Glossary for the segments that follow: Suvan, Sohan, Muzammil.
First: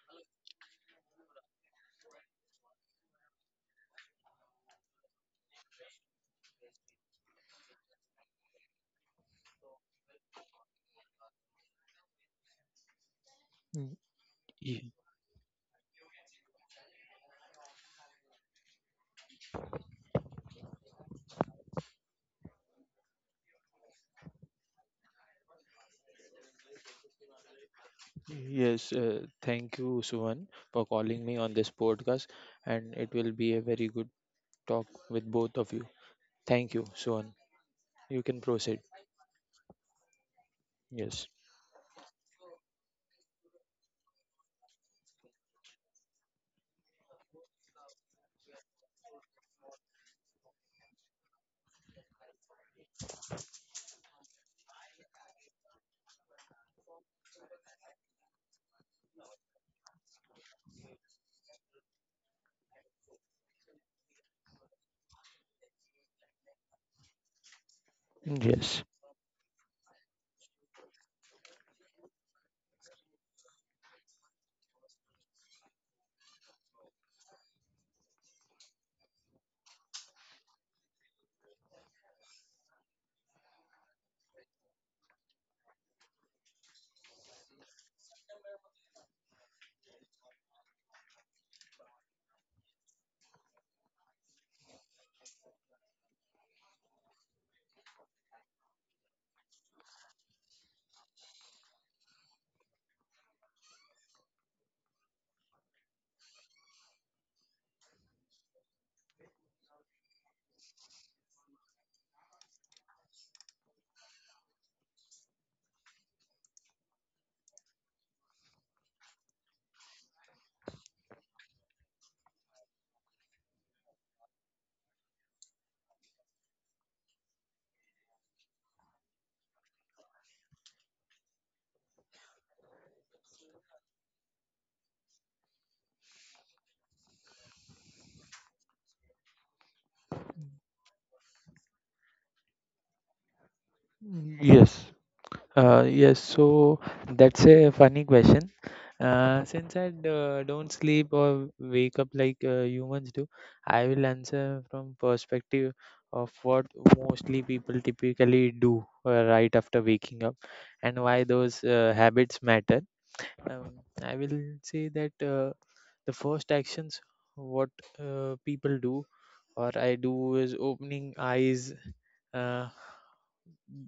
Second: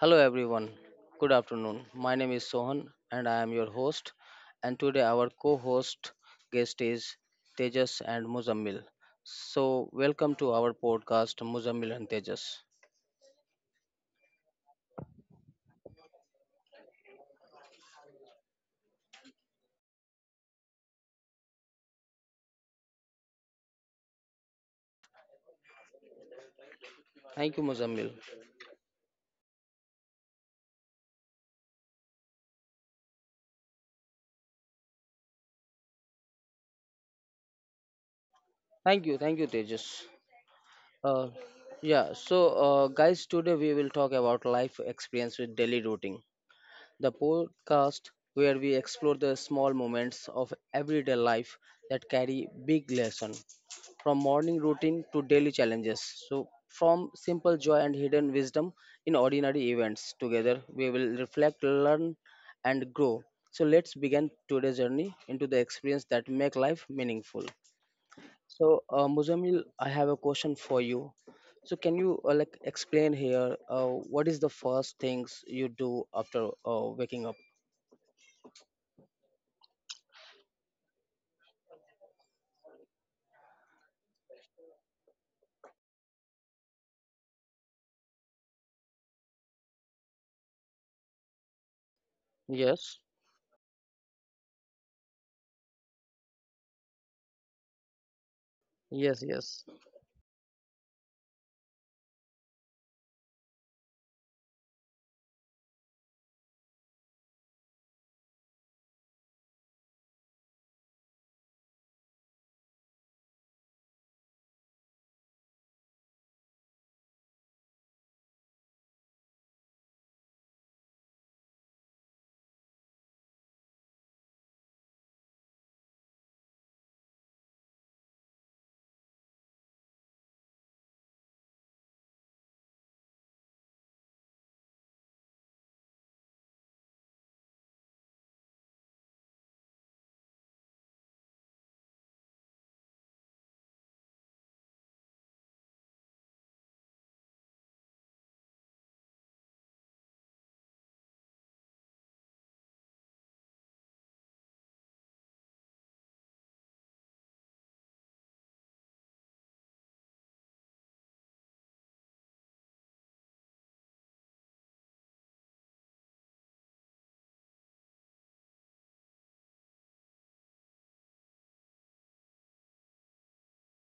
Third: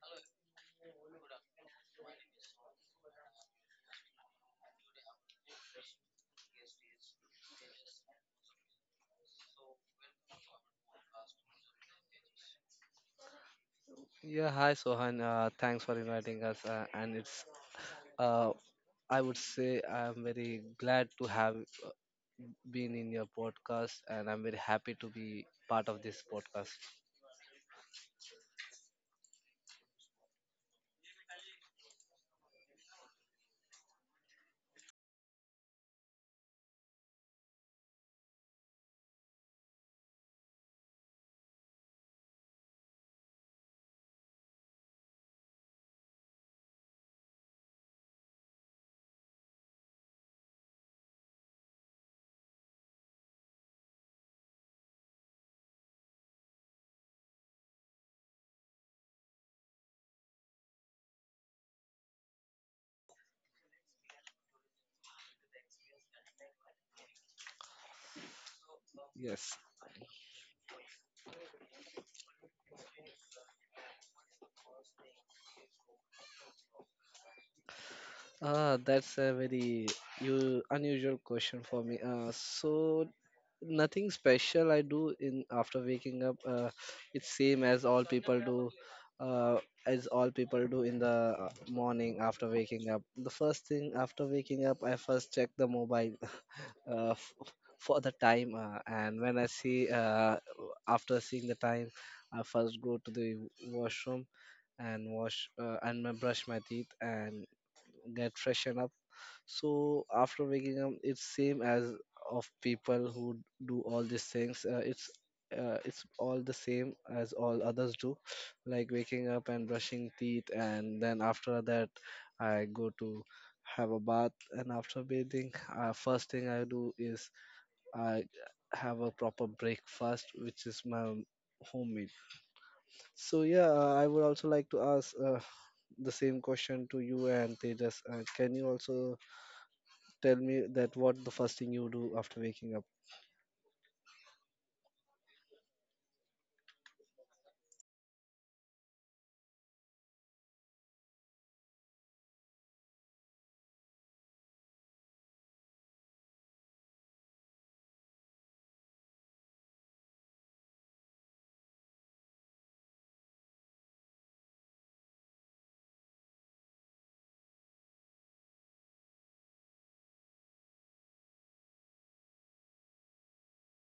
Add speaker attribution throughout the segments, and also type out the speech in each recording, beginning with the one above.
Speaker 1: Hello everyone. Good afternoon. My name is Sohan and I am your host. And today our co-host guest is Tejas and Muzammil. So welcome to our podcast Muzammil and Tejas.
Speaker 2: Mm,
Speaker 3: Yeah, hi
Speaker 2: y-
Speaker 3: Sohan. Thanks for inviting us. Uh, I would say, I'm very glad to have been in your podcast, and I'm very happy to be part of this podcast.
Speaker 1: Thank you Muzammil.
Speaker 2: Yes, thank you, Suvan, for calling me on this podcast, and it will be a very good talk with both of you. Thank you, Suvan. You can proceed.
Speaker 1: Thank you Tejas.
Speaker 2: Yes.
Speaker 1: Uh, yeah. So guys, today we will talk about life experience with daily routine, the podcast where we explore the small moments of everyday life that carry big lessons, from morning routine to daily challenges. So, from simple joy and hidden wisdom in ordinary events, together we will reflect, learn, and grow. So, let's begin today's journey into the experience that make life meaningful.
Speaker 2: Yes.
Speaker 1: So,
Speaker 3: Yes.
Speaker 1: Muzamil, I have a question for you. So, can you like explain here what is the first things you do after waking up?
Speaker 3: That's a very unusual question for me. So nothing special I do in after waking up. It's same as all people do, uh, in the morning after waking
Speaker 1: Yes,
Speaker 3: up. The first thing after waking up, I first check the mobile uh, f- for the time, and
Speaker 1: yes,
Speaker 3: when I
Speaker 1: yes,
Speaker 3: see after seeing the time, I first go to the washroom and wash brush my teeth and get freshen up. So after waking up, it's same as of people who do all these things. It's all the same as all others do, like waking up and brushing teeth, and then after that I go to have a bath. And after bathing, first thing I do is I have a proper breakfast, which is my homemade. So yeah, I would also like to ask the same question to you and Tejas. Can you also tell me that what the first thing you do after waking up.
Speaker 2: Yes. Yes, so that's a funny question. Since I don't sleep or wake up like humans do, I will answer from perspective of what mostly people typically do right after waking up and why those habits matter. Um, I will say that the first actions what people do or I do is opening eyes. Uh,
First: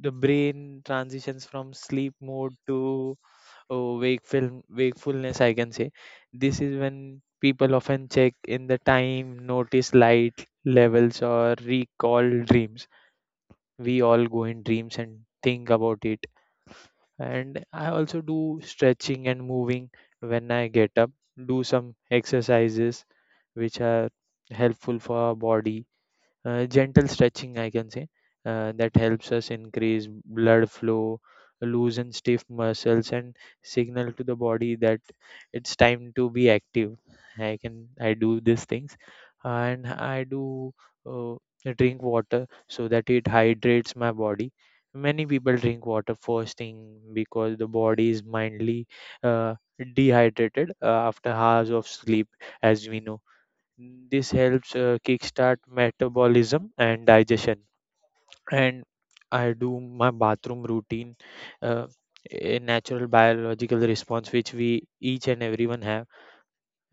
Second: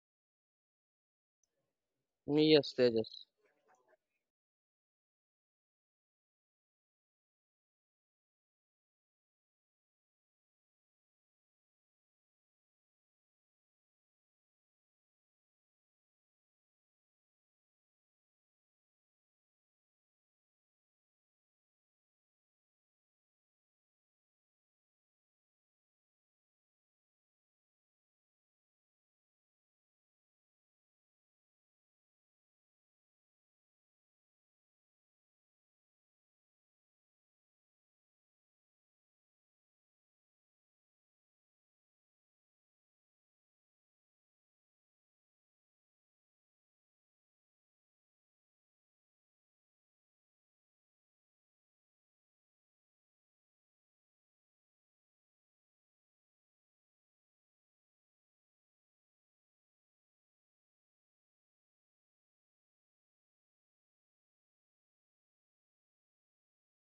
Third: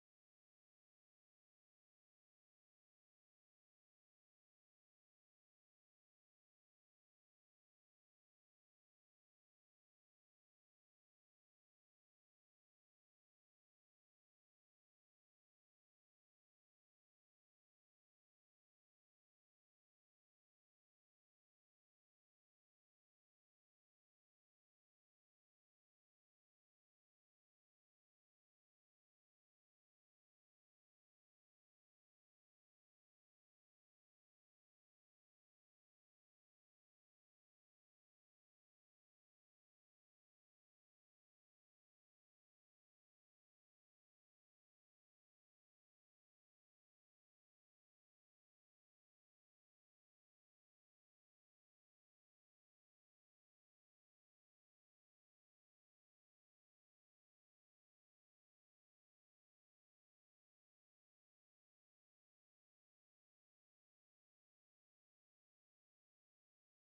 Speaker 2: the brain transitions from sleep mode
Speaker 1: yes,
Speaker 2: to
Speaker 1: Tejas.
Speaker 2: oh, wakefulness. I can say this is when people often check in the time, notice light levels, or recall dreams. We all go in dreams and think about it, and I also do stretching and moving when I get up, do some exercises which are helpful for our body, gentle stretching I can say, that helps us increase blood flow, loosen stiff muscles, and signal to the body that it's time to be active. I do these things, and I do uh, drink water so that it hydrates my body. Many people drink water first thing because the body is mildly uh, dehydrated after hours of sleep, as we know. This helps kickstart metabolism and digestion. And I do my bathroom routine, uh, a natural biological response which we each and everyone have,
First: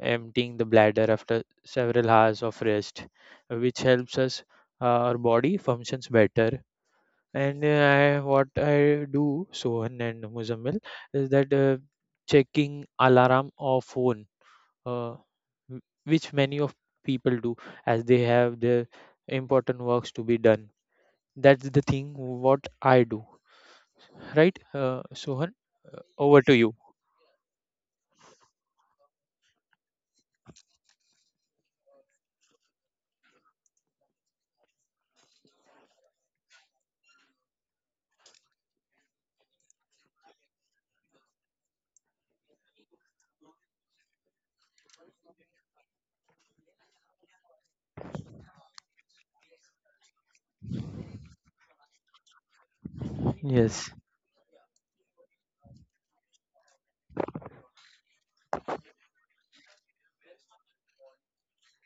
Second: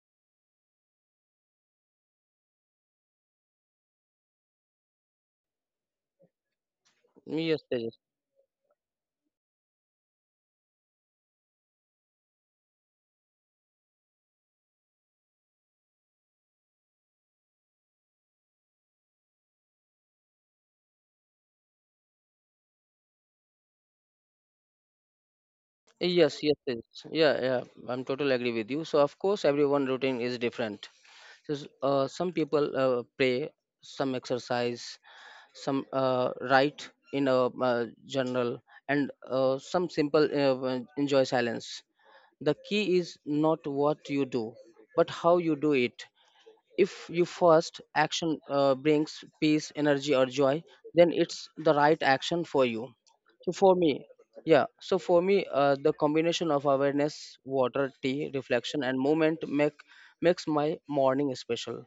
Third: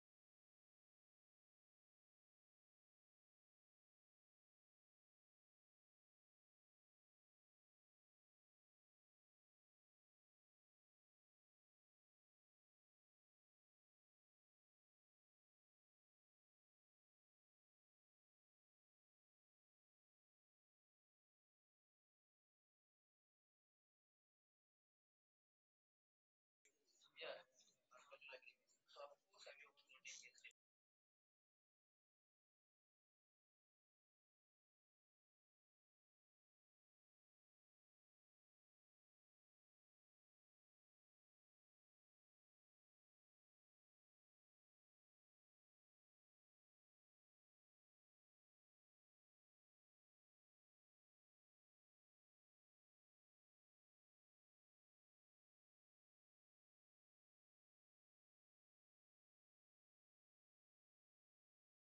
Speaker 2: emptying the bladder after several hours of rest, which helps us, our body functions better. And
Speaker 1: Yes, Tejas.
Speaker 2: I, what I do, Sohan and Muzammil, is that checking alarm or phone. Uh, which many of people do as they have their important works to be done. That's the thing what I do, right, Sohan? Uh,
Speaker 1: Eh, yes,
Speaker 2: over
Speaker 1: yes,
Speaker 2: to you.
Speaker 1: Tejas. Yeah, yeah, I'm totally agree with you. So of course, everyone routine is different. So, some people pray, some exercise, some write in a journal, and some simple enjoy silence. The key is not what you do, but how you do it. If your first action brings peace energy or joy, then it's the right action for you. So for me,
Speaker 2: Yes.
Speaker 1: yeah, so for me, the combination of awareness water tea reflection and movement makes my morning special.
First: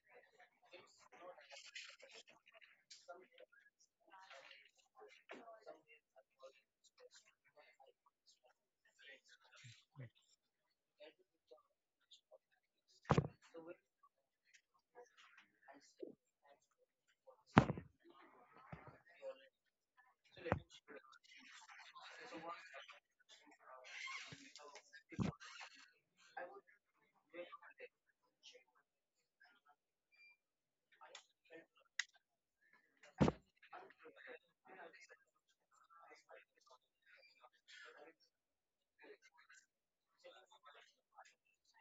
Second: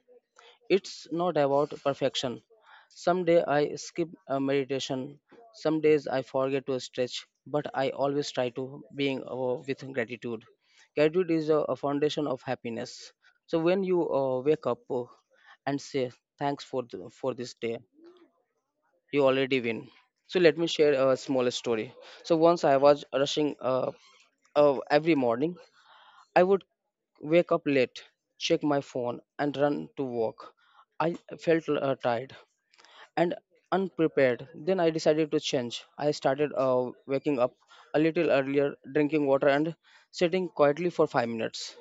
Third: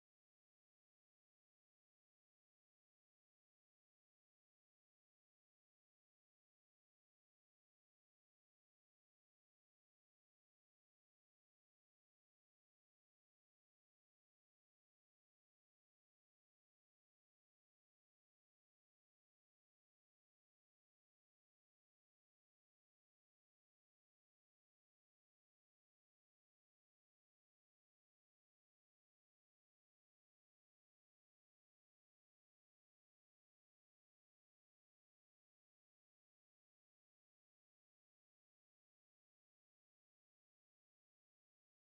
Speaker 1: It's not about perfection. Some day I skip a meditation. Some days I forget to stretch, but I always try to being with gratitude. Gratitude is a foundation of happiness. So when you wake up and say thanks for this day, you already win. So let me share a small story. So once I was rushing, every morning I would wake up late, check my phone, and run to work. I felt tired, and unprepared. Then I decided to change. I started waking up a little earlier, drinking water, and sitting quietly for 5 minutes.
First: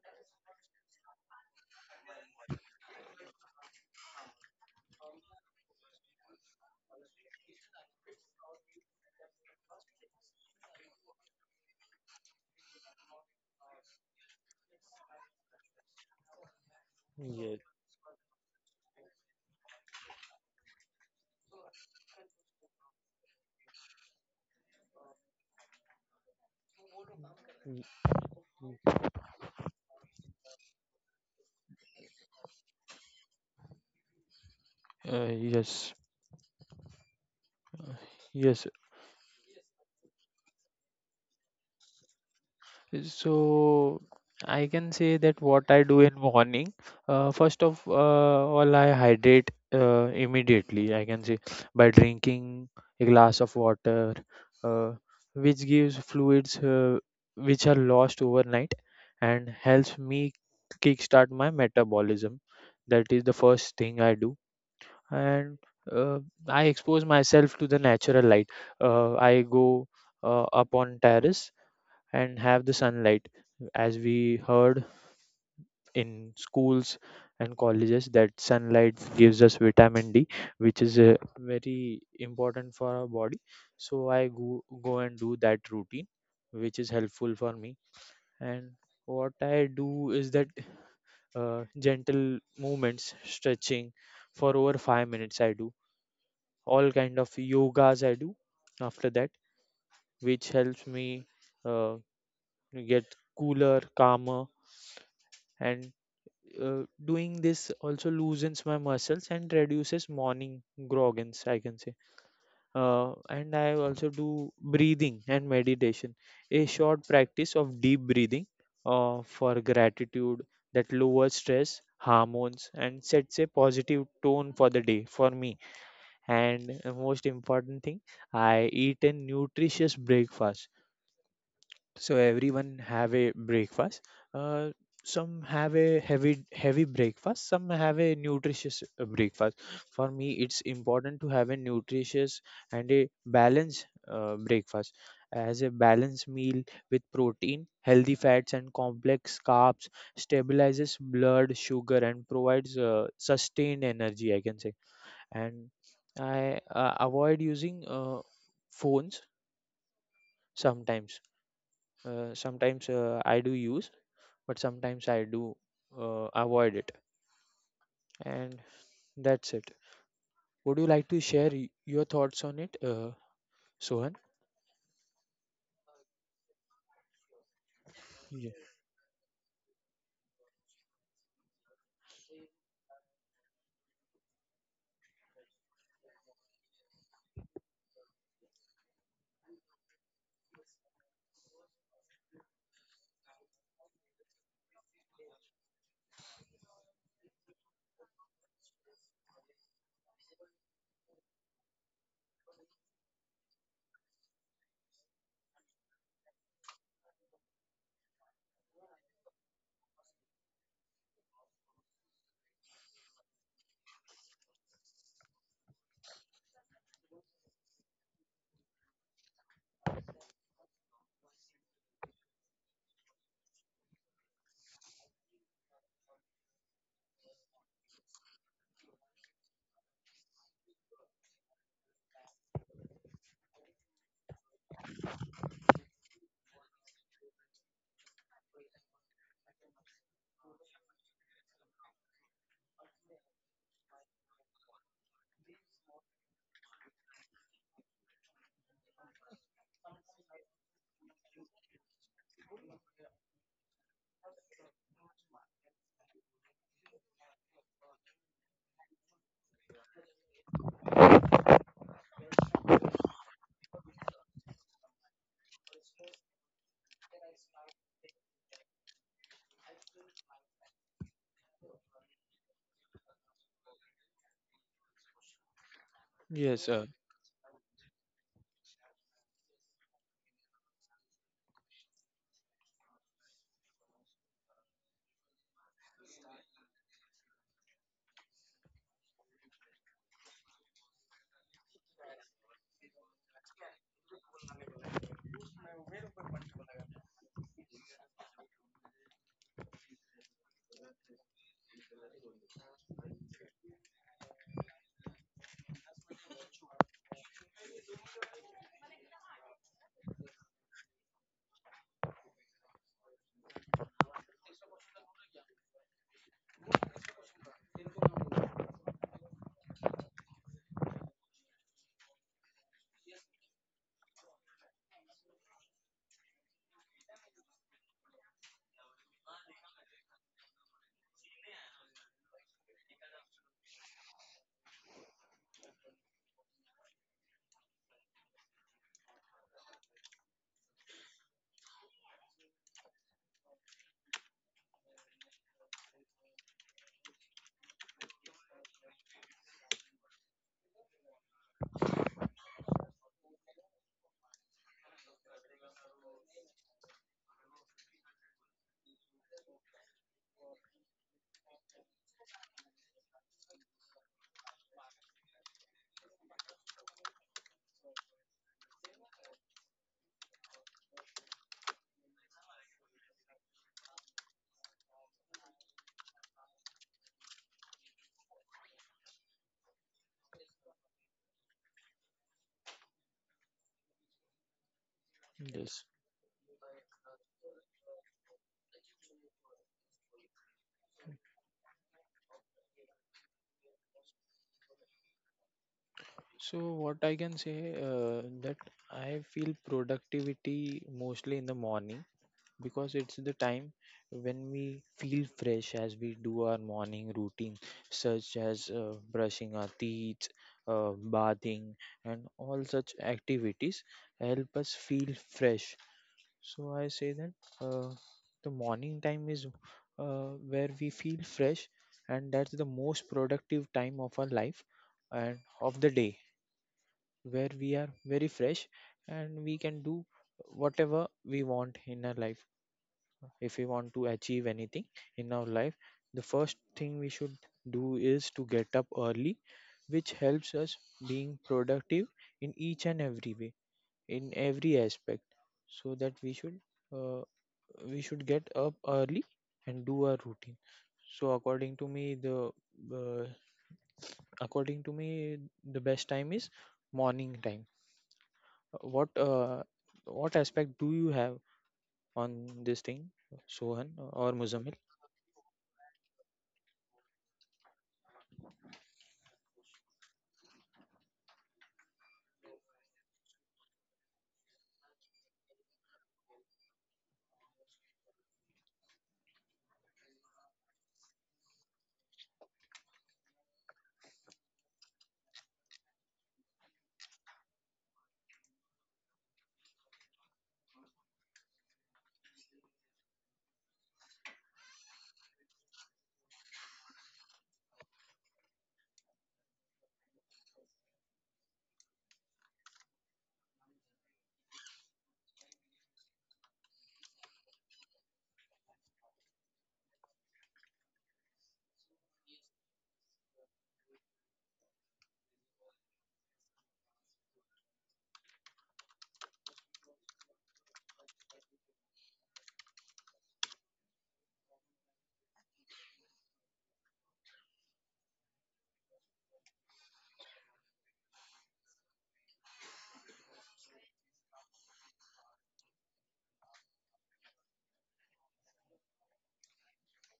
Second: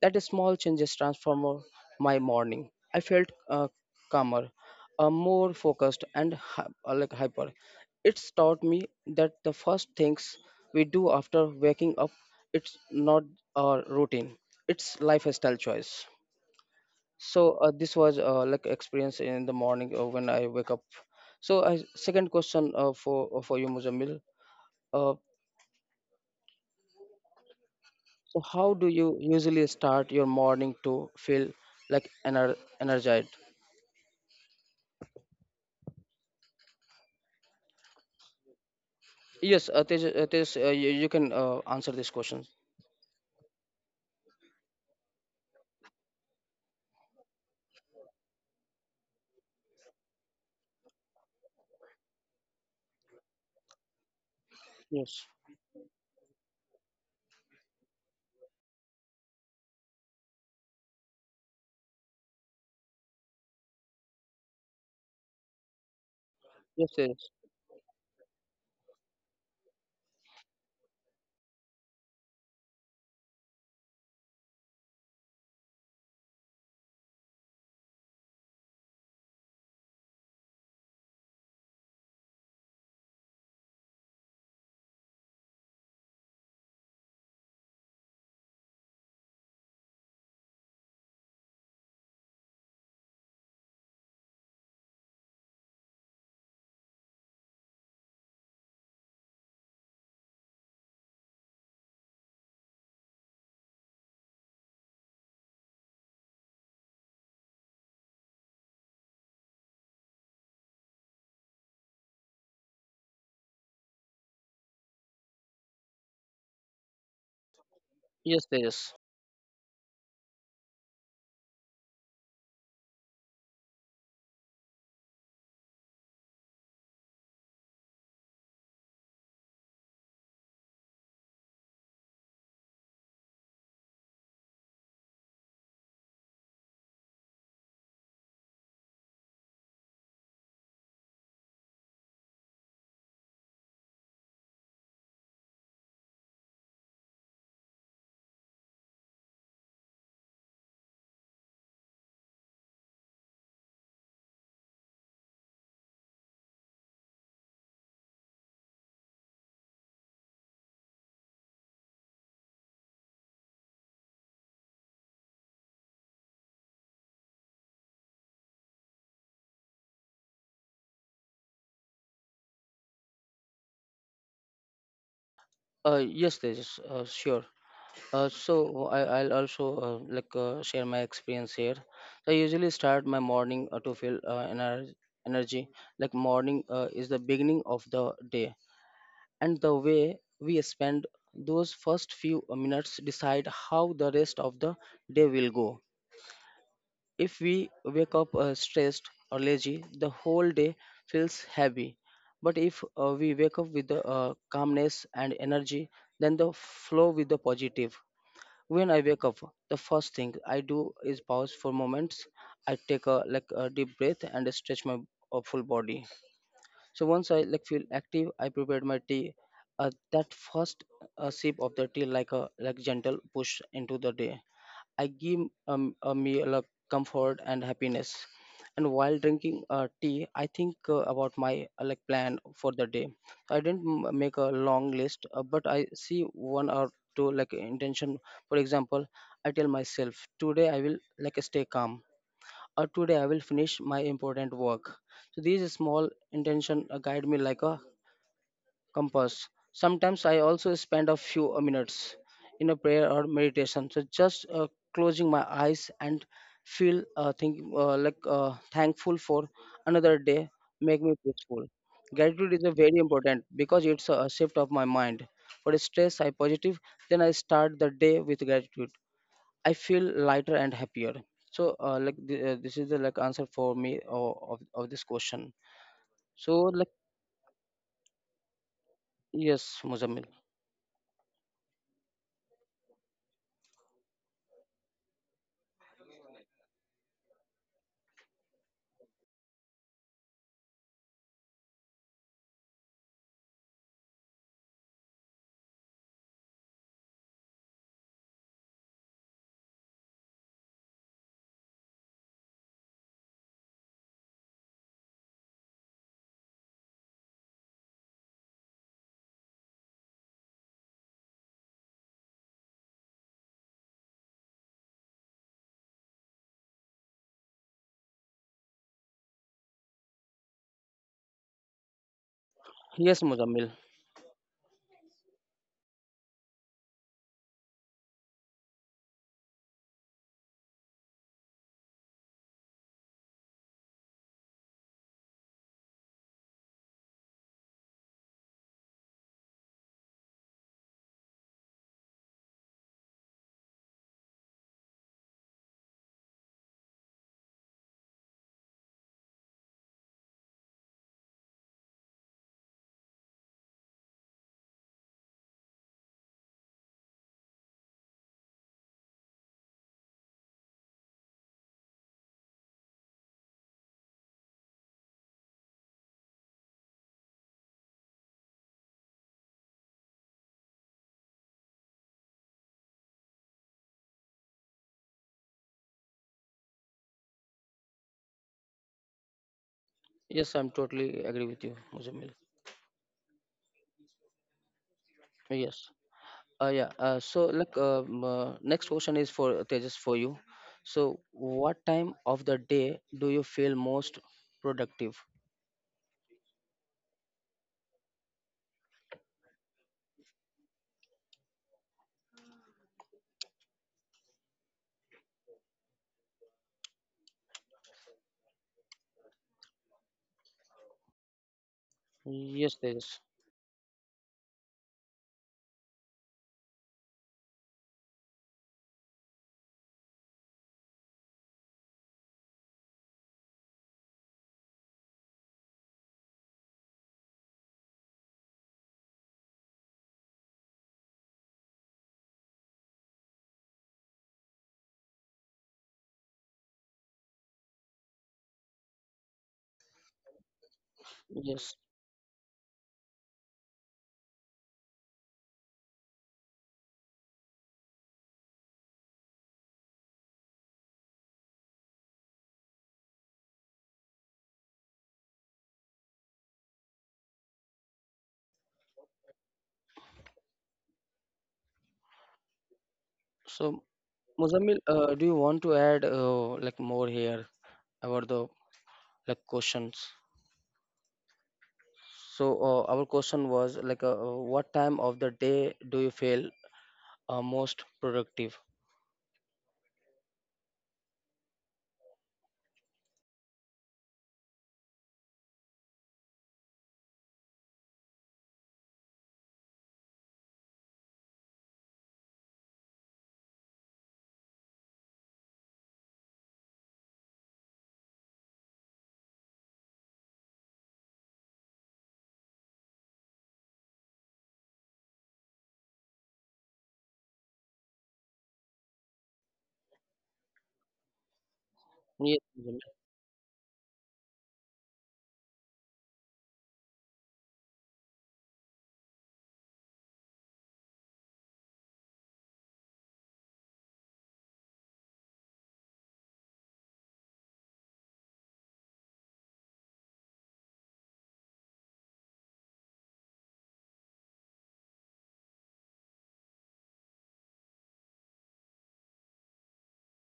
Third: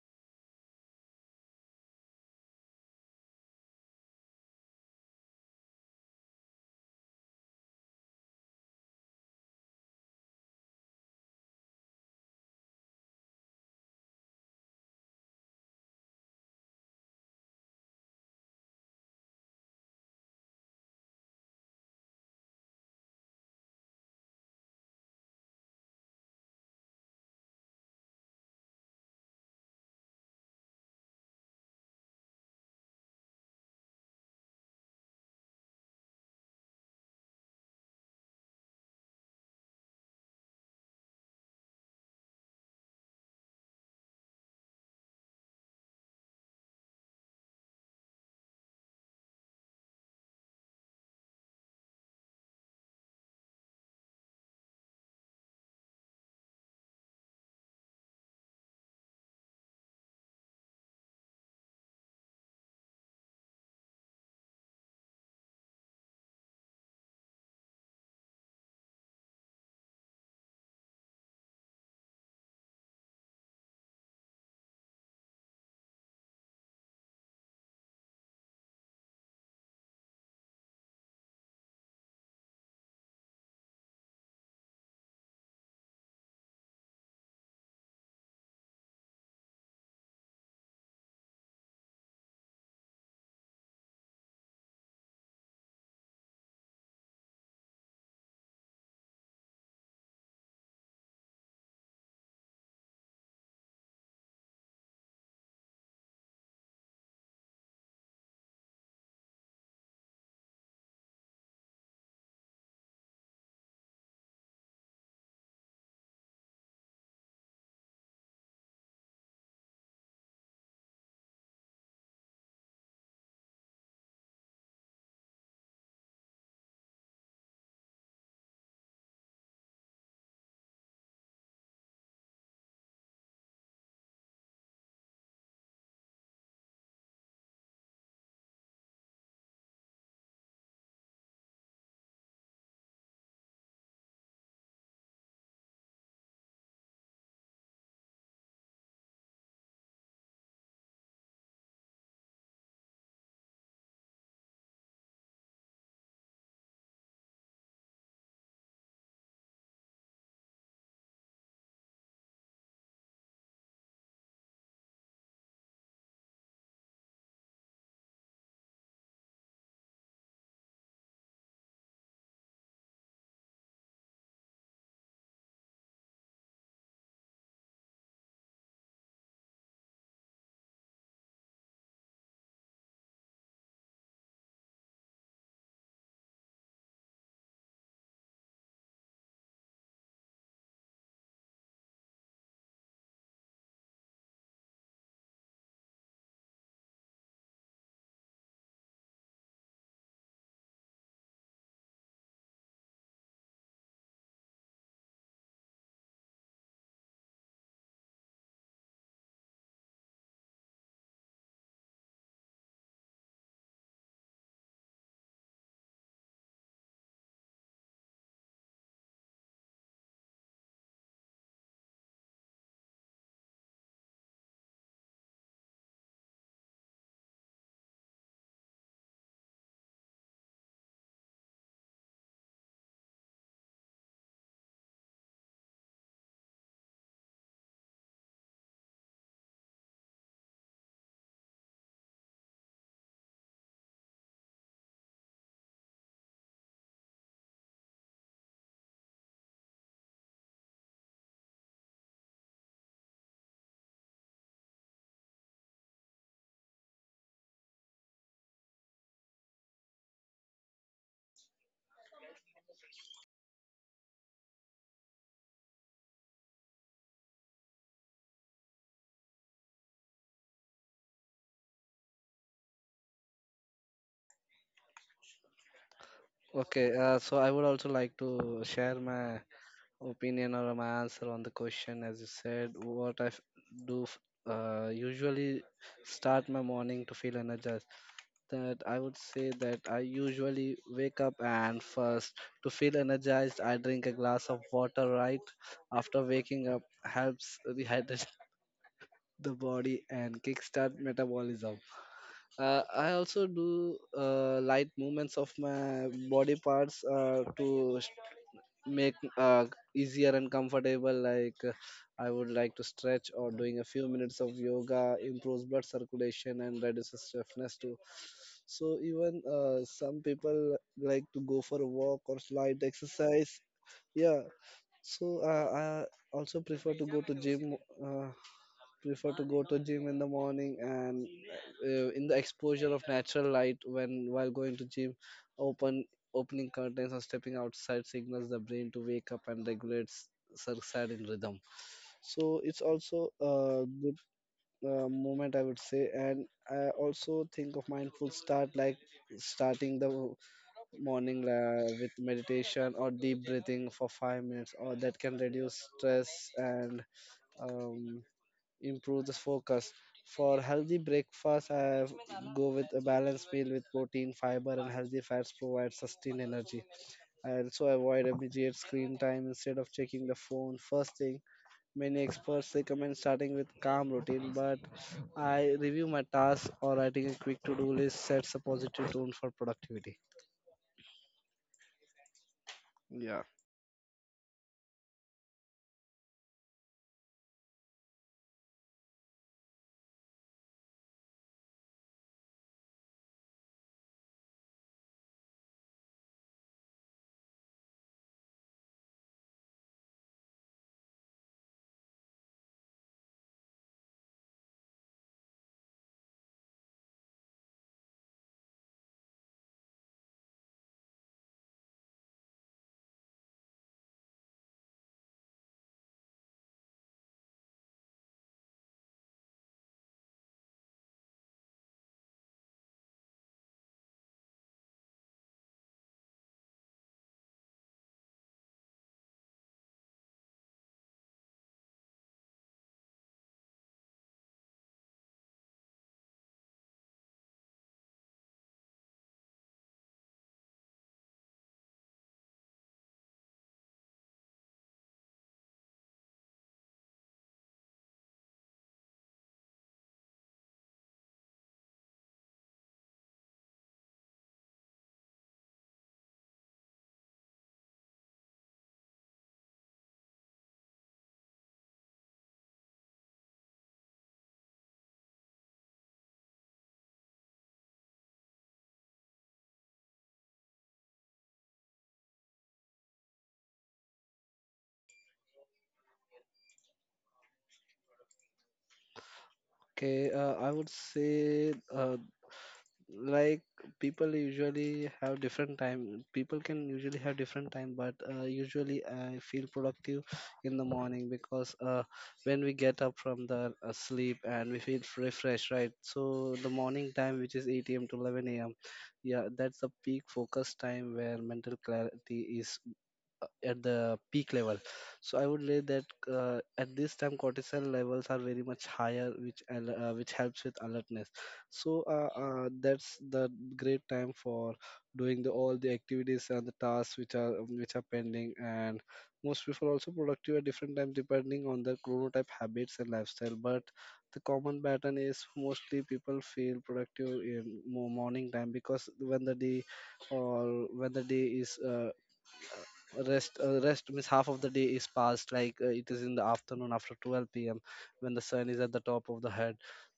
Speaker 1: That small changes transformed my morning. I felt calmer, more focused, and like hyper. It's taught me that the first things we do after waking up, it's not a routine. It's lifestyle choice. So this was like experience in the morning when I wake up. So I, second question for you Muzammil. uh, so how do you usually start your morning to feel like energized?
Speaker 2: uh, yes. uh, yes.
Speaker 1: Yes, Tej, Tej, you can answer this question.
Speaker 2: So I can say that what I do in morning, first of all, I hydrate immediately. I can say by drinking a glass of water, uh,
Speaker 1: Yes,
Speaker 2: which gives fluids which are lost overnight and helps me kickstart my metabolism. That is the first thing I do, and uh, I
Speaker 1: yes,
Speaker 2: expose
Speaker 1: Tej.
Speaker 2: myself to the natural light. I go up on terrace and have the sunlight, as we heard in schools and colleges that sunlight gives us vitamin D, which is very important for our body. So I go, go and do that routine, which is helpful for me. And what I do is that gentle movements, stretching, for over 5 minutes I do, all kind of yogas I do after that, which helps me uh, get cooler, calmer. And doing this also loosens my muscles and reduces morning groggins, I can say. And I also do breathing and meditation, a short practice of deep
Speaker 1: Yes,
Speaker 2: breathing
Speaker 1: Tejas.
Speaker 2: for gratitude that lowers stress hormones and sets a positive tone for the day for me. And most important thing, I eat a nutritious breakfast. So everyone have a breakfast. uh, some have a heavy, heavy breakfast, some have a nutritious breakfast. For me it's important to have a nutritious and a balanced breakfast, as a balanced meal with protein, healthy fats, and complex carbs stabilizes blood sugar and provides sustained energy, I can say. And I avoid using phones sometimes. I do use, but sometimes I do avoid it. And that's it. Would you like to share your thoughts on it, Sohan?
Speaker 1: Yes, Tejas. Sure. So
Speaker 2: Ye-
Speaker 1: oh, I'll also like share my experience here. So, I usually start my morning to feel energy. Like morning is the beginning of the day, and the way we spend those first few minutes decide how the rest of the day will go. If we wake up stressed or lazy, the whole day feels heavy. But if we wake up with the calmness and energy, then the flow with the positive. When I wake up, the first thing I do is pause for moments. I take a like a deep breath and stretch my full body. So once I like feel active, I prepared my tea. That first sip of the tea like a like gentle push into the day. I give a meal a comfort and happiness. And while drinking tea, I think about my like plan for the day. I didn't make a long list, but I see one or two like intention. For example, I tell myself today I will like stay calm, or today I will finish my important work. So these small intention guide me like a compass. Sometimes I also spend a few minutes in a prayer or meditation. So just closing my eyes and feel think, like thankful for another day make me peaceful. Gratitude is a very important because it's a shift of my mind. For stress, I positive. Then I start the day with gratitude. I feel lighter and happier. So like this is the like answer for me of this question. So
Speaker 2: yes.
Speaker 1: like
Speaker 3: Okay, so I would also like to share my
Speaker 1: yes, Muzammil.
Speaker 3: opinion or my answer on the question. As you said, what I f- do f- usually start my morning to feel energized. That I would say that I usually wake up and first to feel energized, I drink a glass of water. Right after waking up, helps rehydrate the body and kickstart metabolism. I also do light movements of my body parts make easier and comfortable. I would like to stretch or doing a few minutes of yoga improves blood circulation and reduces stiffness too. So even some people like to go for a walk or light
Speaker 1: Yes,
Speaker 3: exercise.
Speaker 1: Muzammil.
Speaker 3: Yeah. So I also prefer to go to gym. Uh, Prefer to go to gym in the morning and in the exposure of natural light when while going to gym open opening curtains or stepping outside signals the brain to wake up and regulates circadian rhythm. So it's also a good moment, I would say. And I also think of mindful start, like starting the morning with meditation or deep breathing for 5 minutes or that can reduce stress and um, improve the focus. For healthy breakfast, I go with a balanced meal with protein, fiber, and healthy fats provide sustained energy. I also avoid immediate screen time instead of checking the phone first thing. Many experts recommend starting with calm routine, but I review my tasks or writing a quick to-do list sets a positive tone for productivity.
Speaker 1: Yes, I'm totally agree with you, Muzammil.
Speaker 3: Yeah.
Speaker 2: Yes,
Speaker 1: Yes. Yeah. So, like, next question is for Tejas for you. So, what time of the day do you feel most productive?
Speaker 2: so what I can say uh, that I feel productivity mostly in the morning because it's the time when we feel fresh as we do our morning routine, such as brushing our teeth, bathing, and all
Speaker 1: Yes,
Speaker 2: such
Speaker 1: Tejas.
Speaker 2: activities help us feel fresh. So I say that uh, the morning time is where we feel fresh, and that's the most productive time of our life and of the day, where we are very fresh and we can do whatever we want in our life. If we want to achieve anything in our life, the first thing we should do is to get up early, which helps us being
Speaker 1: Yes.
Speaker 2: productive in each and every way, in every aspect. So that uh, we should get up early and do our routine. So uh, according to me, the best time is morning time. what uh, what aspect do you have on this thing,
Speaker 1: So,
Speaker 2: Sohan or
Speaker 1: Muzammil,
Speaker 2: Muzammil?
Speaker 1: do you want to add like more here about the like questions? So, our question was like, what time of the day do you feel most productive?
Speaker 3: Okay, I would say like people usually have different time, but usually I feel productive in the morning because when we get up from the sleep and we feel refreshed, right? So the morning time, which is 8 a.m to 11 a.m, yeah, that's the peak focus time where mental clarity is at the peak level. So I would say that at this time cortisol levels are very much higher, which helps with alertness. so uh,
Speaker 1: Yes,
Speaker 3: uh,
Speaker 1: Muzammil.
Speaker 3: that's the great time for doing all the activities and the tasks which are pending. And most people also productive at different times depending on their chronotype habits and lifestyle, but the common pattern is mostly people feel productive in morning time, because when the day or when the day is rest rest means half of the day is passed, it is in the afternoon after 12 p.m when the sun is at the top of the head.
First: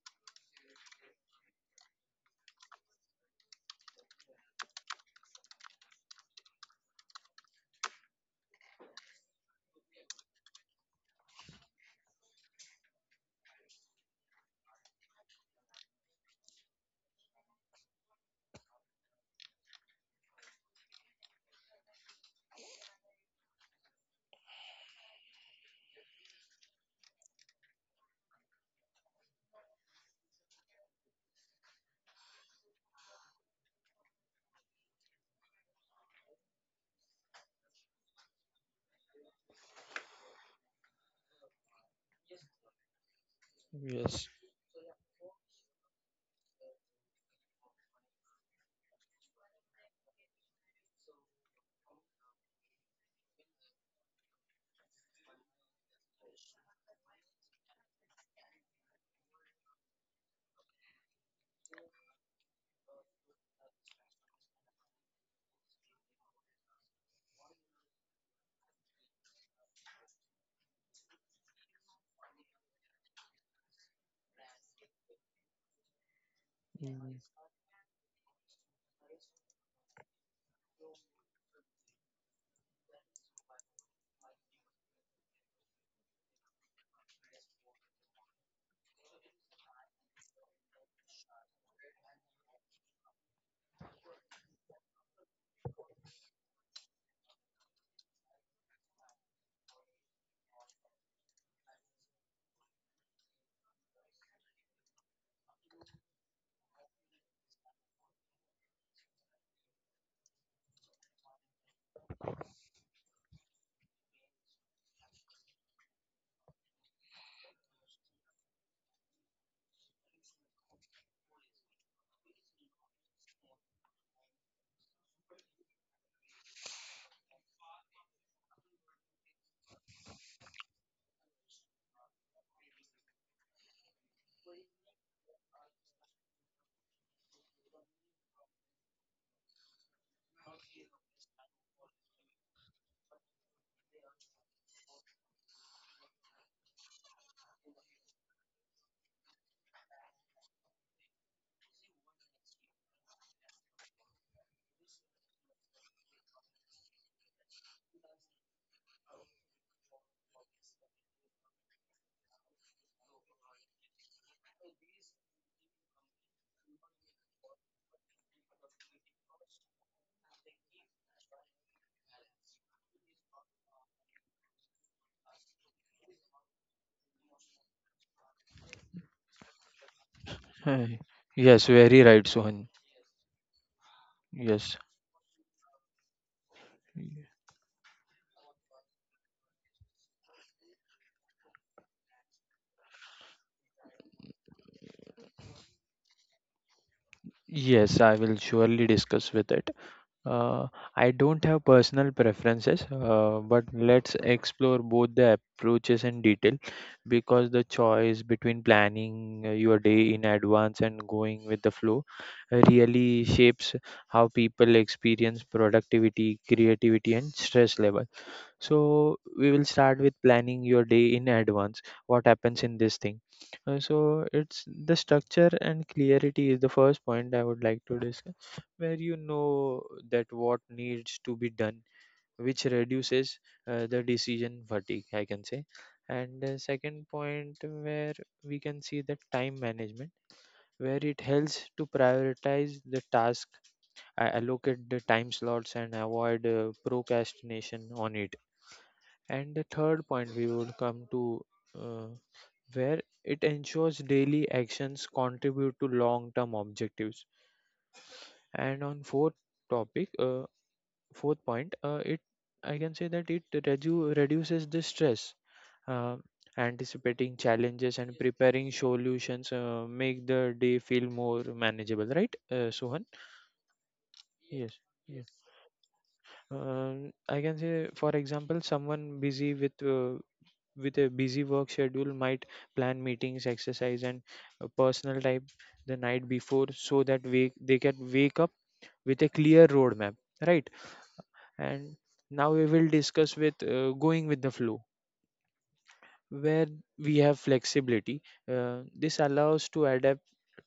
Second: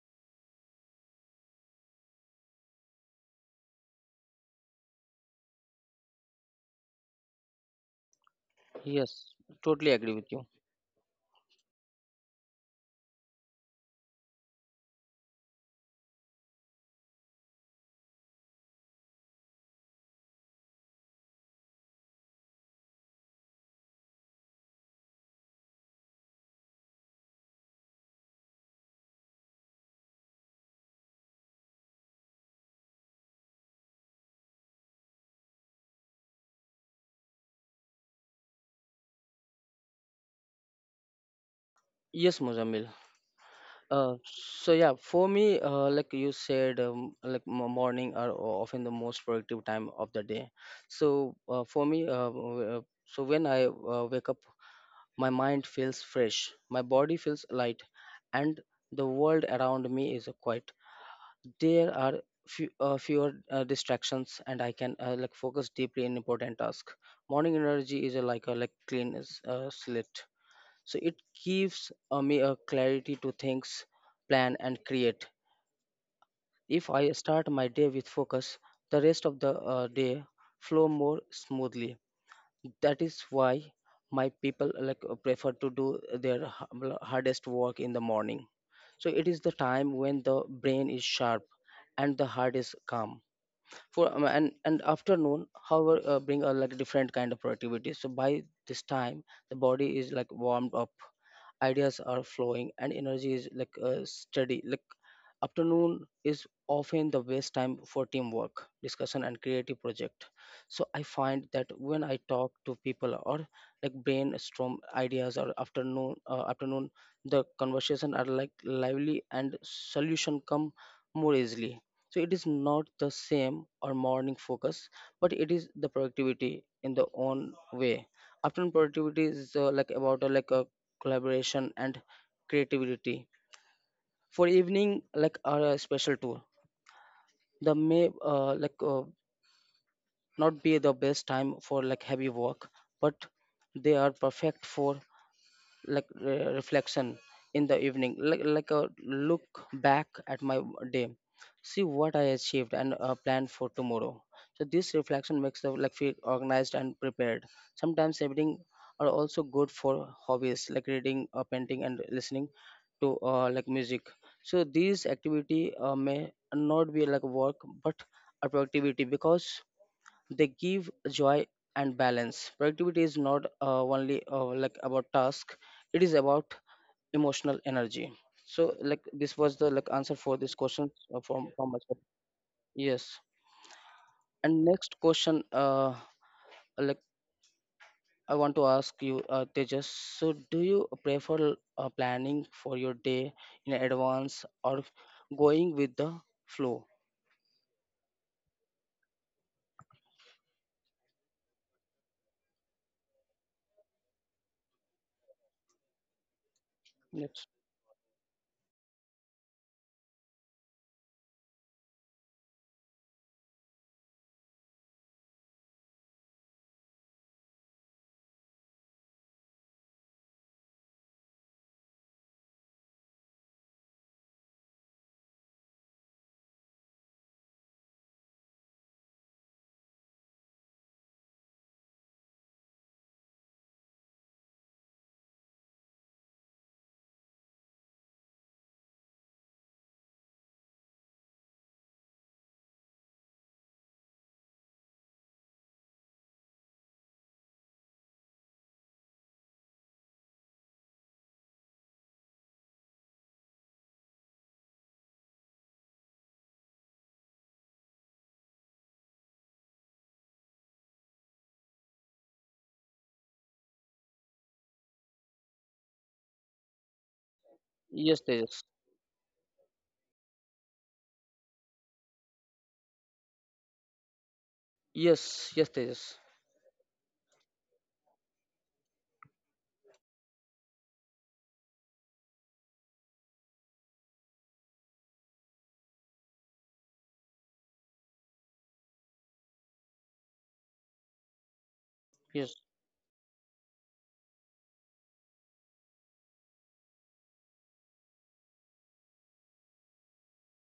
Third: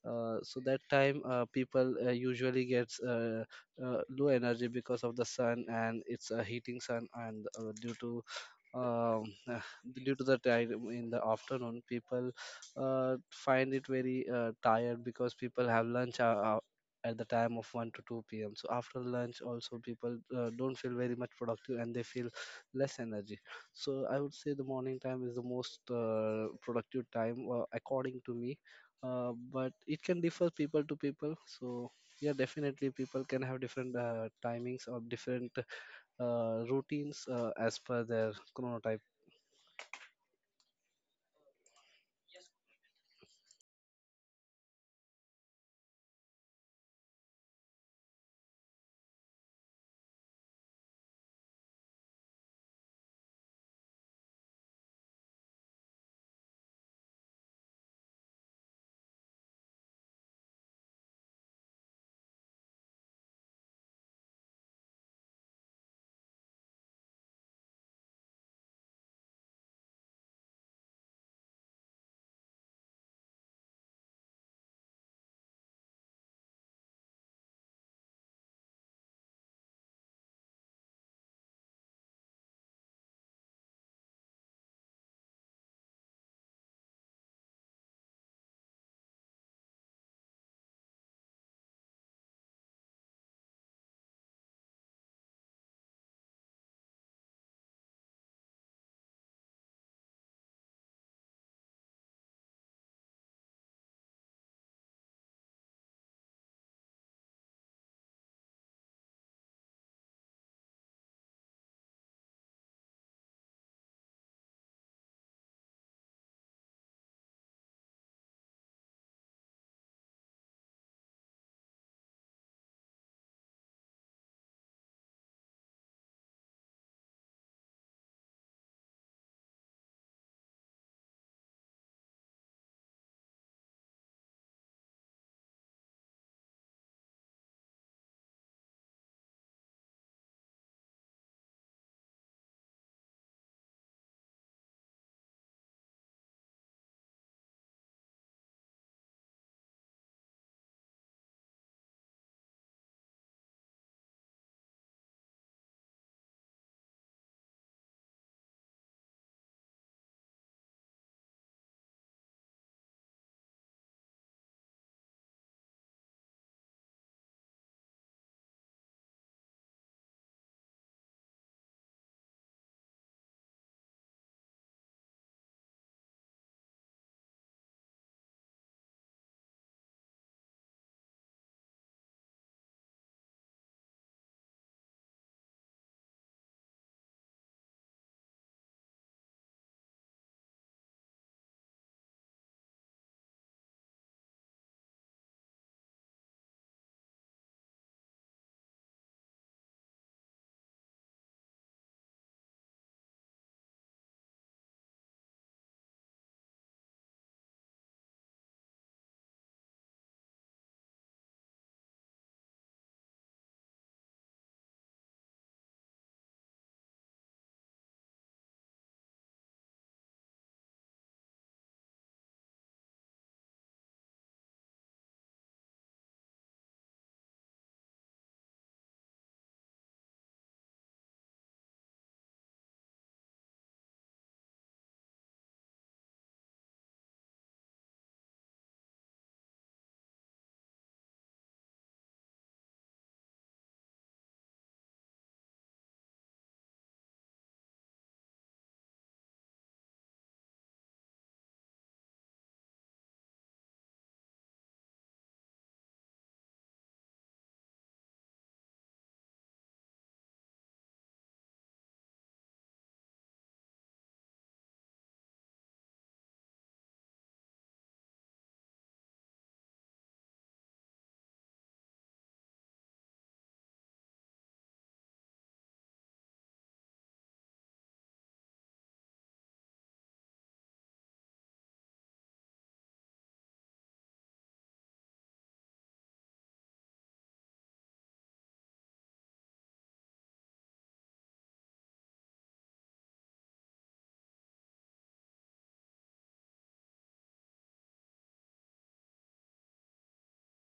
Speaker 3: So that time people usually gets low energy because of the sun, and it's a heating sun. And due to um,
Speaker 1: Yes,
Speaker 3: uh,
Speaker 1: totally agree
Speaker 3: due to
Speaker 1: with
Speaker 3: the
Speaker 1: you.
Speaker 3: time in the afternoon, people find it very tired because people have lunch at the time of 1 to 2 p.m. So after lunch also people don't feel very much productive and they feel less energy. So I would say the morning time is the most productive time, according to me. But it can differ people to people. So yeah, definitely people can have different timings or different routines, as per their chronotype.
Speaker 1: Yes, Muzammil. Uh,
Speaker 2: Yes.
Speaker 1: so yeah, for me, like you said, like morning are often the most productive time of the day. So for me, so when I wake up, my mind feels fresh, my body feels light, and the world around me is quiet. There are fewer distractions, and I can like focus deeply in important tasks. Morning energy is like a like clean slate, so it gives me a clarity to think, plan and create. If I
Speaker 2: Mm.
Speaker 1: start my day with focus, the rest of the day flow more smoothly. That is why my people like prefer to do their hardest work in the morning. So it is the time when the brain is sharp and the heart is calm. For and afternoon however bring a like different kind of productivity. So by this time the body is like warmed up, ideas are flowing, and energy is like steady. Like afternoon is often the best time for teamwork discussion and creative project. So I find that when I talk to people or like brainstorm ideas or afternoon the conversation are like lively and solution come more easily. So it is not the same or morning focus, but it is the productivity in the own way. Afternoon productivity is like about like a collaboration and creativity. For evening like our special tour the may like not be the best time for like heavy work, but they are perfect for like reflection. In the evening like a look back at my day, see what I achieved and plan for tomorrow. So this reflection makes the like feel organized and prepared. Sometimes evening are also good for hobbies like reading painting and listening to like music. So these activity may not be like work, but a productivity because they give joy and balance. Productivity is not only like about task; it is about emotional energy. So, like this was the like answer for this question
Speaker 2: Hey.
Speaker 1: from
Speaker 2: Yes,
Speaker 1: from
Speaker 2: very
Speaker 1: myself.
Speaker 2: right, Sohan.
Speaker 1: Yes. And
Speaker 2: Yes.
Speaker 1: next question, like I want to ask you, Tejas. So, do you prefer planning for your day in advance or going with the flow?
Speaker 2: Yes, I will surely discuss with it. Uh, I don't have personal preferences, but let's explore both the approaches in detail, because
Speaker 1: Yes.
Speaker 2: the choice between planning your day in advance and going with the flow really shapes how people experience productivity, creativity, and stress level. So we will start with planning your day in advance. What happens in this thing? So it's the structure and clarity is the first point I would like to discuss, where you know that what needs to be done, which reduces the decision fatigue, I can say. And the second point, where we can see the time management, where it helps to prioritize the task, allocate the time slots, and avoid procrastination on it. And the third point we would come to, uh, where it ensures daily actions contribute to long term objectives. And on fourth topic, fourth point, it I can say that it reduces the stress. Uh, Anticipating challenges and
Speaker 1: Yes, Tejas.
Speaker 2: preparing solutions make the day feel more manageable, right, Sohan? Yes. Yes.
Speaker 1: Yes, yes, Tejas.
Speaker 2: I can say, for example, someone busy with a busy work schedule might plan meetings, exercise, and personal time the night before so that they can wake up with a clear roadmap, right? And now
Speaker 1: Yes,
Speaker 2: we will discuss with going with the flow, where we have flexibility. This allows to adapt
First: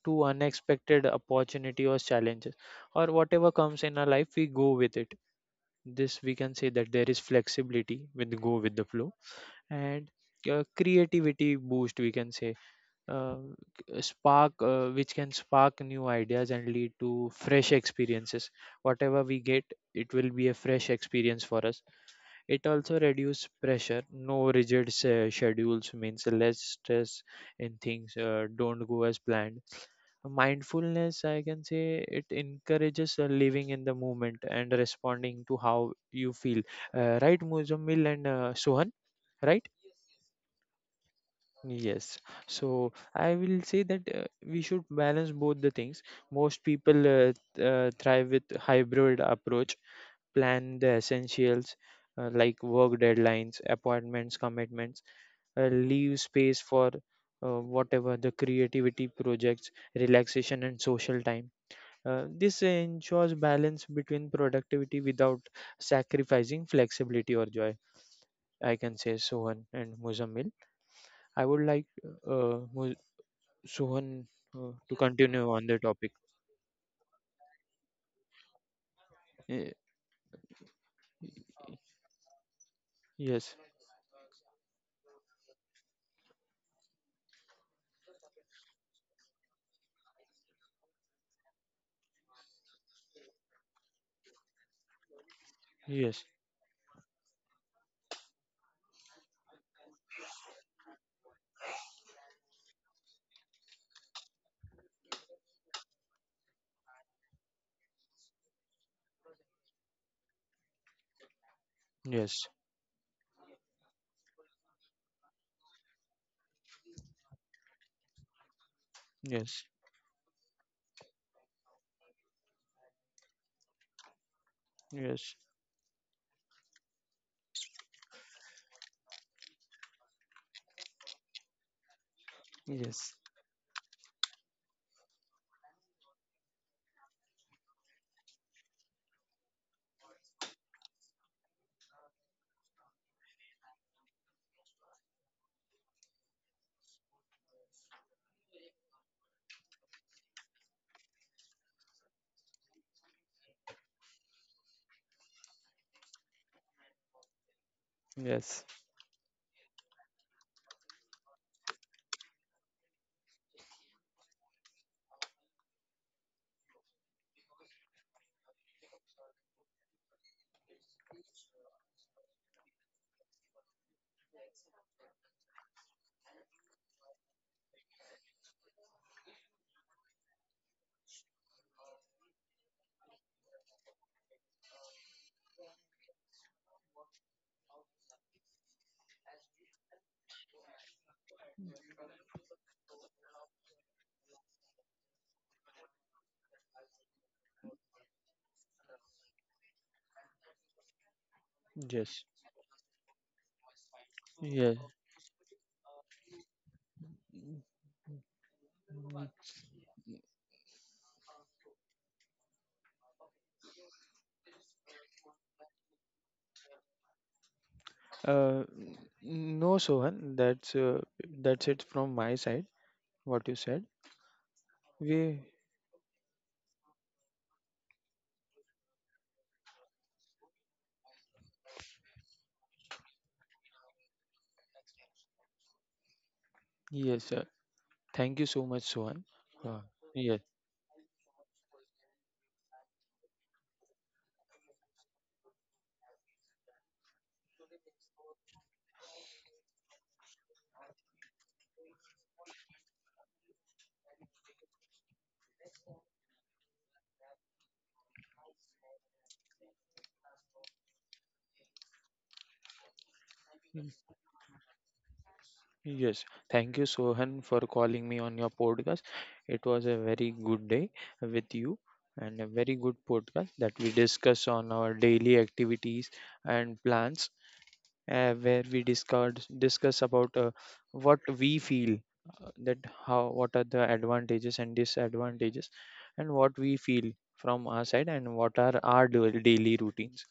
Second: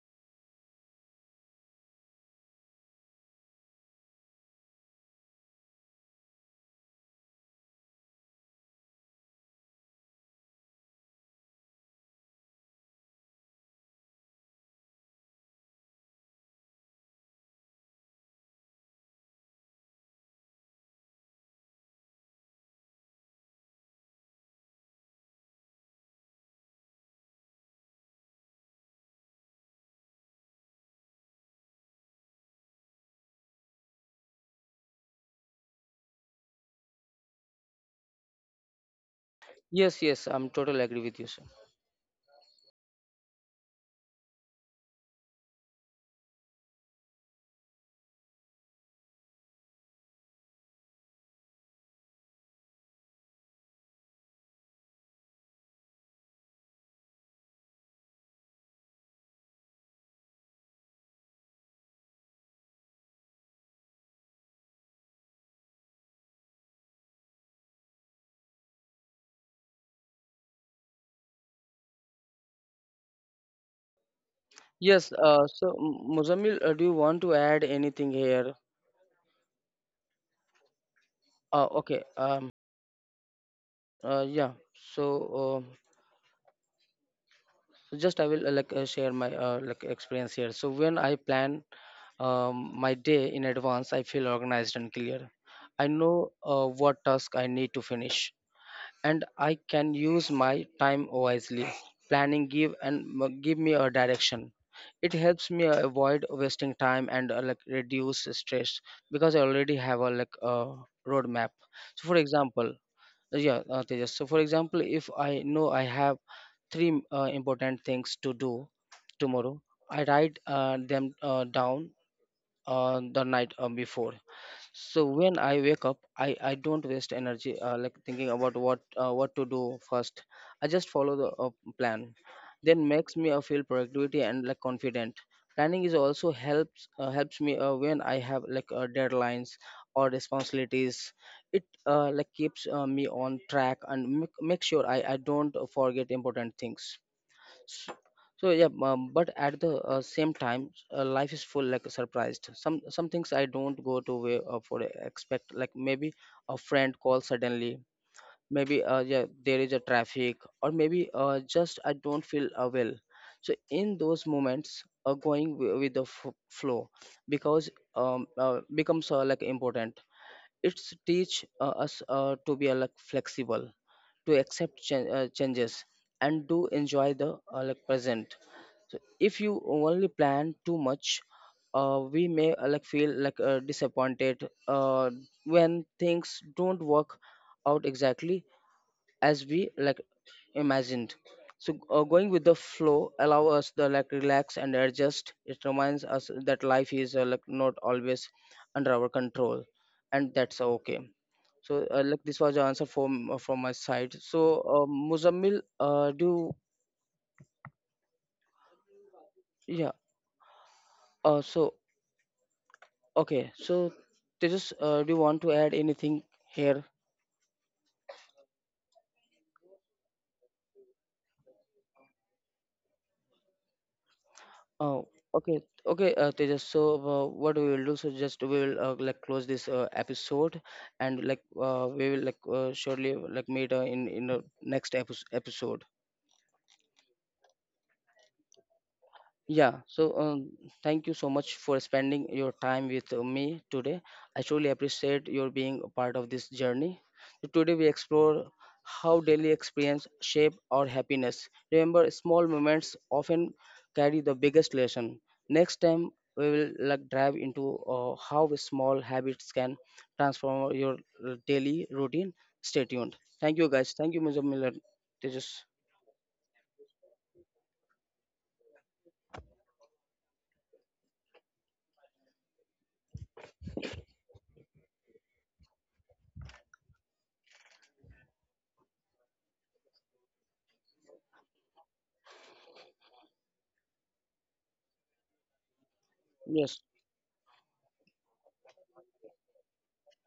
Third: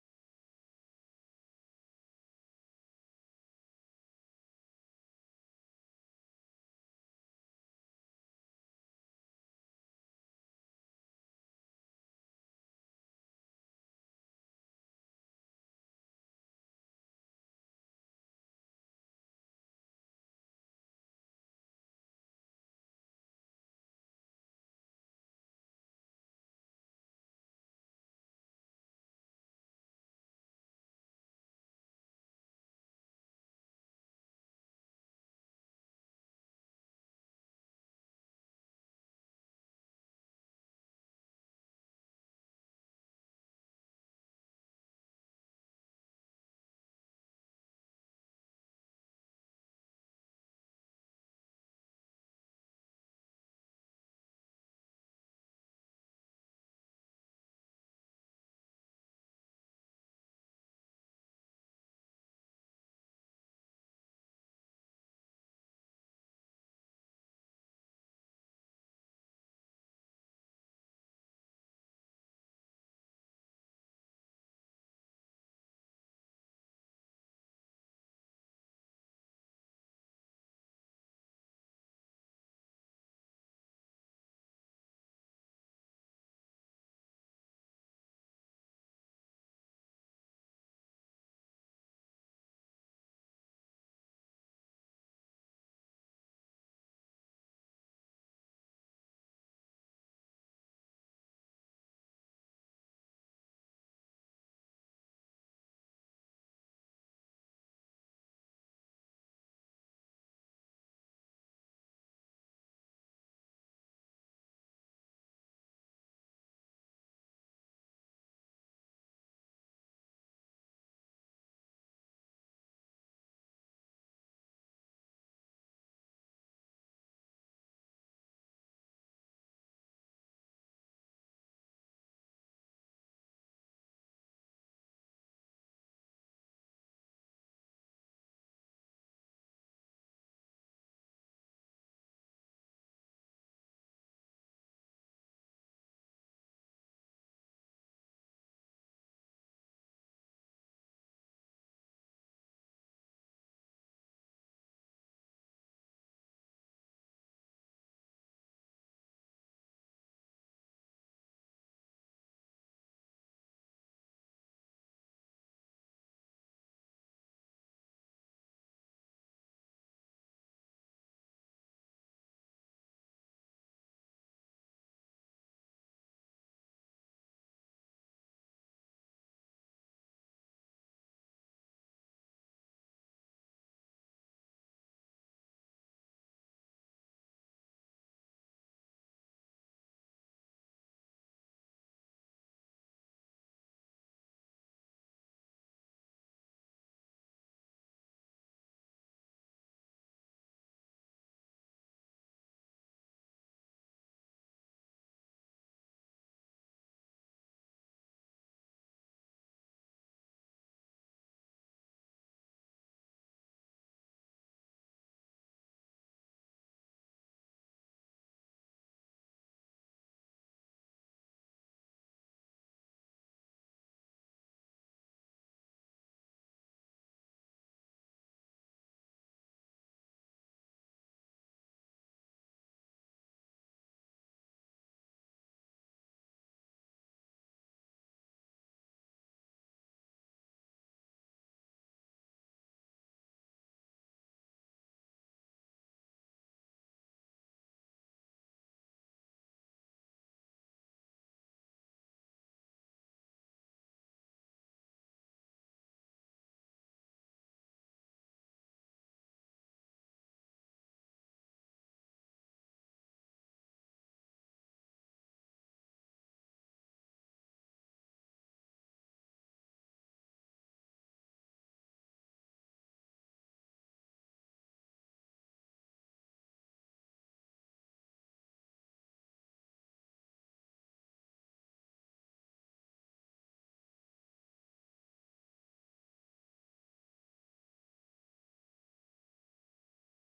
Speaker 2: to unexpected opportunity or challenges, or whatever comes in our life we go with it. This we can say that there is flexibility with go with the flow. And creativity boost we can say, uh, spark which can spark new ideas and lead to fresh experiences. Whatever we get, it will be a fresh experience for us. It also reduces pressure. No rigid schedules means less stress in things don't go as planned. Mindfulness I can say, it encourages living in the moment and responding to how you feel, right, Muzammil and Sohan? Right.
Speaker 1: yes, yes. I'm totally agree with you, sir.
Speaker 2: Yes, so I will say that we should balance both the things. Most people thrive with hybrid approach, plan the essentials like work deadlines, appointments, commitments, leave space for whatever the creativity projects, relaxation, and social time. This ensures balance between productivity without sacrificing flexibility or joy, I can say, Sohan and Muzammil. I would like uh, Mu- Sohan, to
Speaker 1: Yes,
Speaker 2: continue
Speaker 1: uh,
Speaker 2: on
Speaker 1: so
Speaker 2: the topic.
Speaker 1: M- Muzammil, do you want to add anything here?
Speaker 2: Eh,
Speaker 1: Okay,
Speaker 2: yes,
Speaker 1: yeah. So, uh, so just I will like share my like experience here. So when I plan my day in advance, I feel organized and clear. I
Speaker 2: yes,
Speaker 1: know what task I need to finish, and I can use my time wisely. Planning give me a direction. It helps me avoid wasting time and like reduce stress because I already have a like a roadmap. So for
Speaker 2: yes,
Speaker 1: example, yeah, Tejas. So for example, if I know I have three important things to do tomorrow,
Speaker 2: yes,
Speaker 1: I write them down the night before. So
Speaker 2: yes,
Speaker 1: when I wake up, I don't waste energy like thinking about what to do first. I just follow the plan, then
Speaker 2: yes,
Speaker 1: makes me feel productivity and like confident. Planning is also helps me when I have like deadlines or responsibilities. It like keeps me on track and make sure I don't forget important things. So yeah, but at the same time life is full like surprised some things I don't go to way for expect, like maybe a friend calls suddenly.
Speaker 2: yes,
Speaker 1: Maybe yeah there is a traffic, or maybe just I don't feel well. So in those moments going with the flow because becomes like important. It's teach us to be like flexible, to accept changes, and to enjoy the like present. So if you only plan too much, we may like feel like disappointed when things don't work out exactly as we like imagined. So going with the flow allow us to like relax and adjust. It reminds us that life is like not always under our control, and that's okay. So
Speaker 2: yes,
Speaker 1: like this was the answer from my side. So
Speaker 2: yes.
Speaker 1: Muzammil, do yeah. So okay. So Tejas, do you want to add anything here?
Speaker 2: Uh, n- no, Sohan, that's it from my side. What you said,
Speaker 1: Oh,
Speaker 2: we
Speaker 1: okay, okay, Tejas. So, what we will do? So, just we will like close this episode, and like we will like surely like meet in the next episode.
Speaker 2: yes, sir. Thank you so much, Sohan. Uh,
Speaker 1: Yeah, so
Speaker 2: yes.
Speaker 1: thank you so much for spending your time with me today. I truly appreciate your being a part of this journey. So today we explore how daily experience shape our happiness. Remember, small moments often carry the biggest lesson. Next time we will like dive into how small habits can transform your daily routine. Stay tuned. Thank you, guys. Thank you, Mr. Miller. Tejas.
Speaker 2: Yes, thank you, Sohan, for calling me on your podcast. It was a very good day with you, and a very good podcast that we discuss on our daily activities and plans, where we discuss about what we feel, that how what are the advantages and disadvantages, and what we
Speaker 1: Yes.
Speaker 2: feel from our side and what are our daily routines.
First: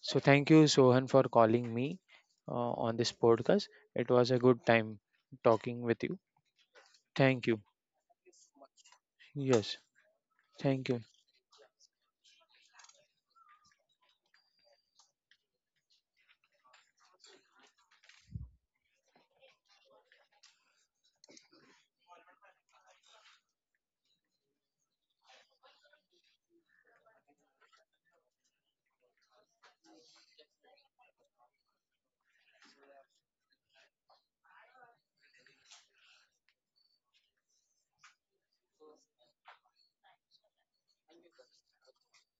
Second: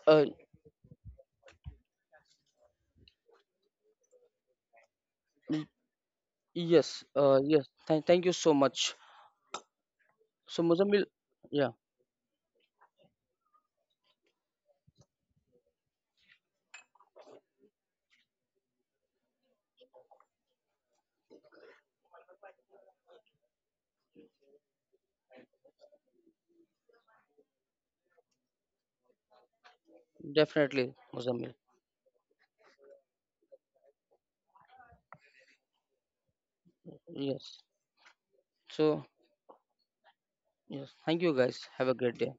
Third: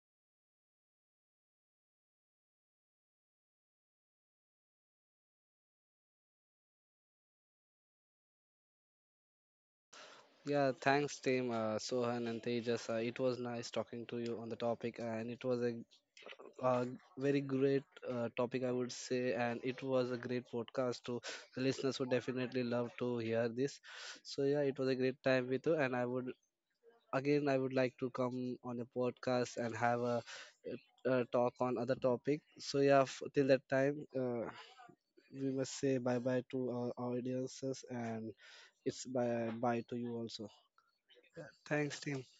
Speaker 2: So
Speaker 1: Uh,
Speaker 2: thank you, Sohan, for calling me on this podcast. It was a good time talking with you.
Speaker 1: Yes,
Speaker 2: Thank you.
Speaker 1: yes. Thank you so much.
Speaker 2: Yes,
Speaker 1: So,
Speaker 3: Yeah,
Speaker 2: thank you.
Speaker 1: Muzammil,
Speaker 3: thanks team,
Speaker 1: yeah,
Speaker 3: Sohan and Tejas. It was nice talking to you on the topic, and it was a uh, very great topic, I would say, and it was a great podcast. To the listeners would definitely love to hear this. So yeah, it was a great time with you, and I would like to come on a podcast and have a,
Speaker 1: definitely,
Speaker 3: talk
Speaker 1: Muzammil.
Speaker 3: on other topic. So yeah, till that time, we must say bye bye to our
Speaker 1: Yes.
Speaker 3: audiences, and it's
Speaker 1: So,
Speaker 3: bye bye to you also.
Speaker 1: yes, thank you guys. Have a
Speaker 3: Thanks,
Speaker 1: great
Speaker 3: team.
Speaker 1: day.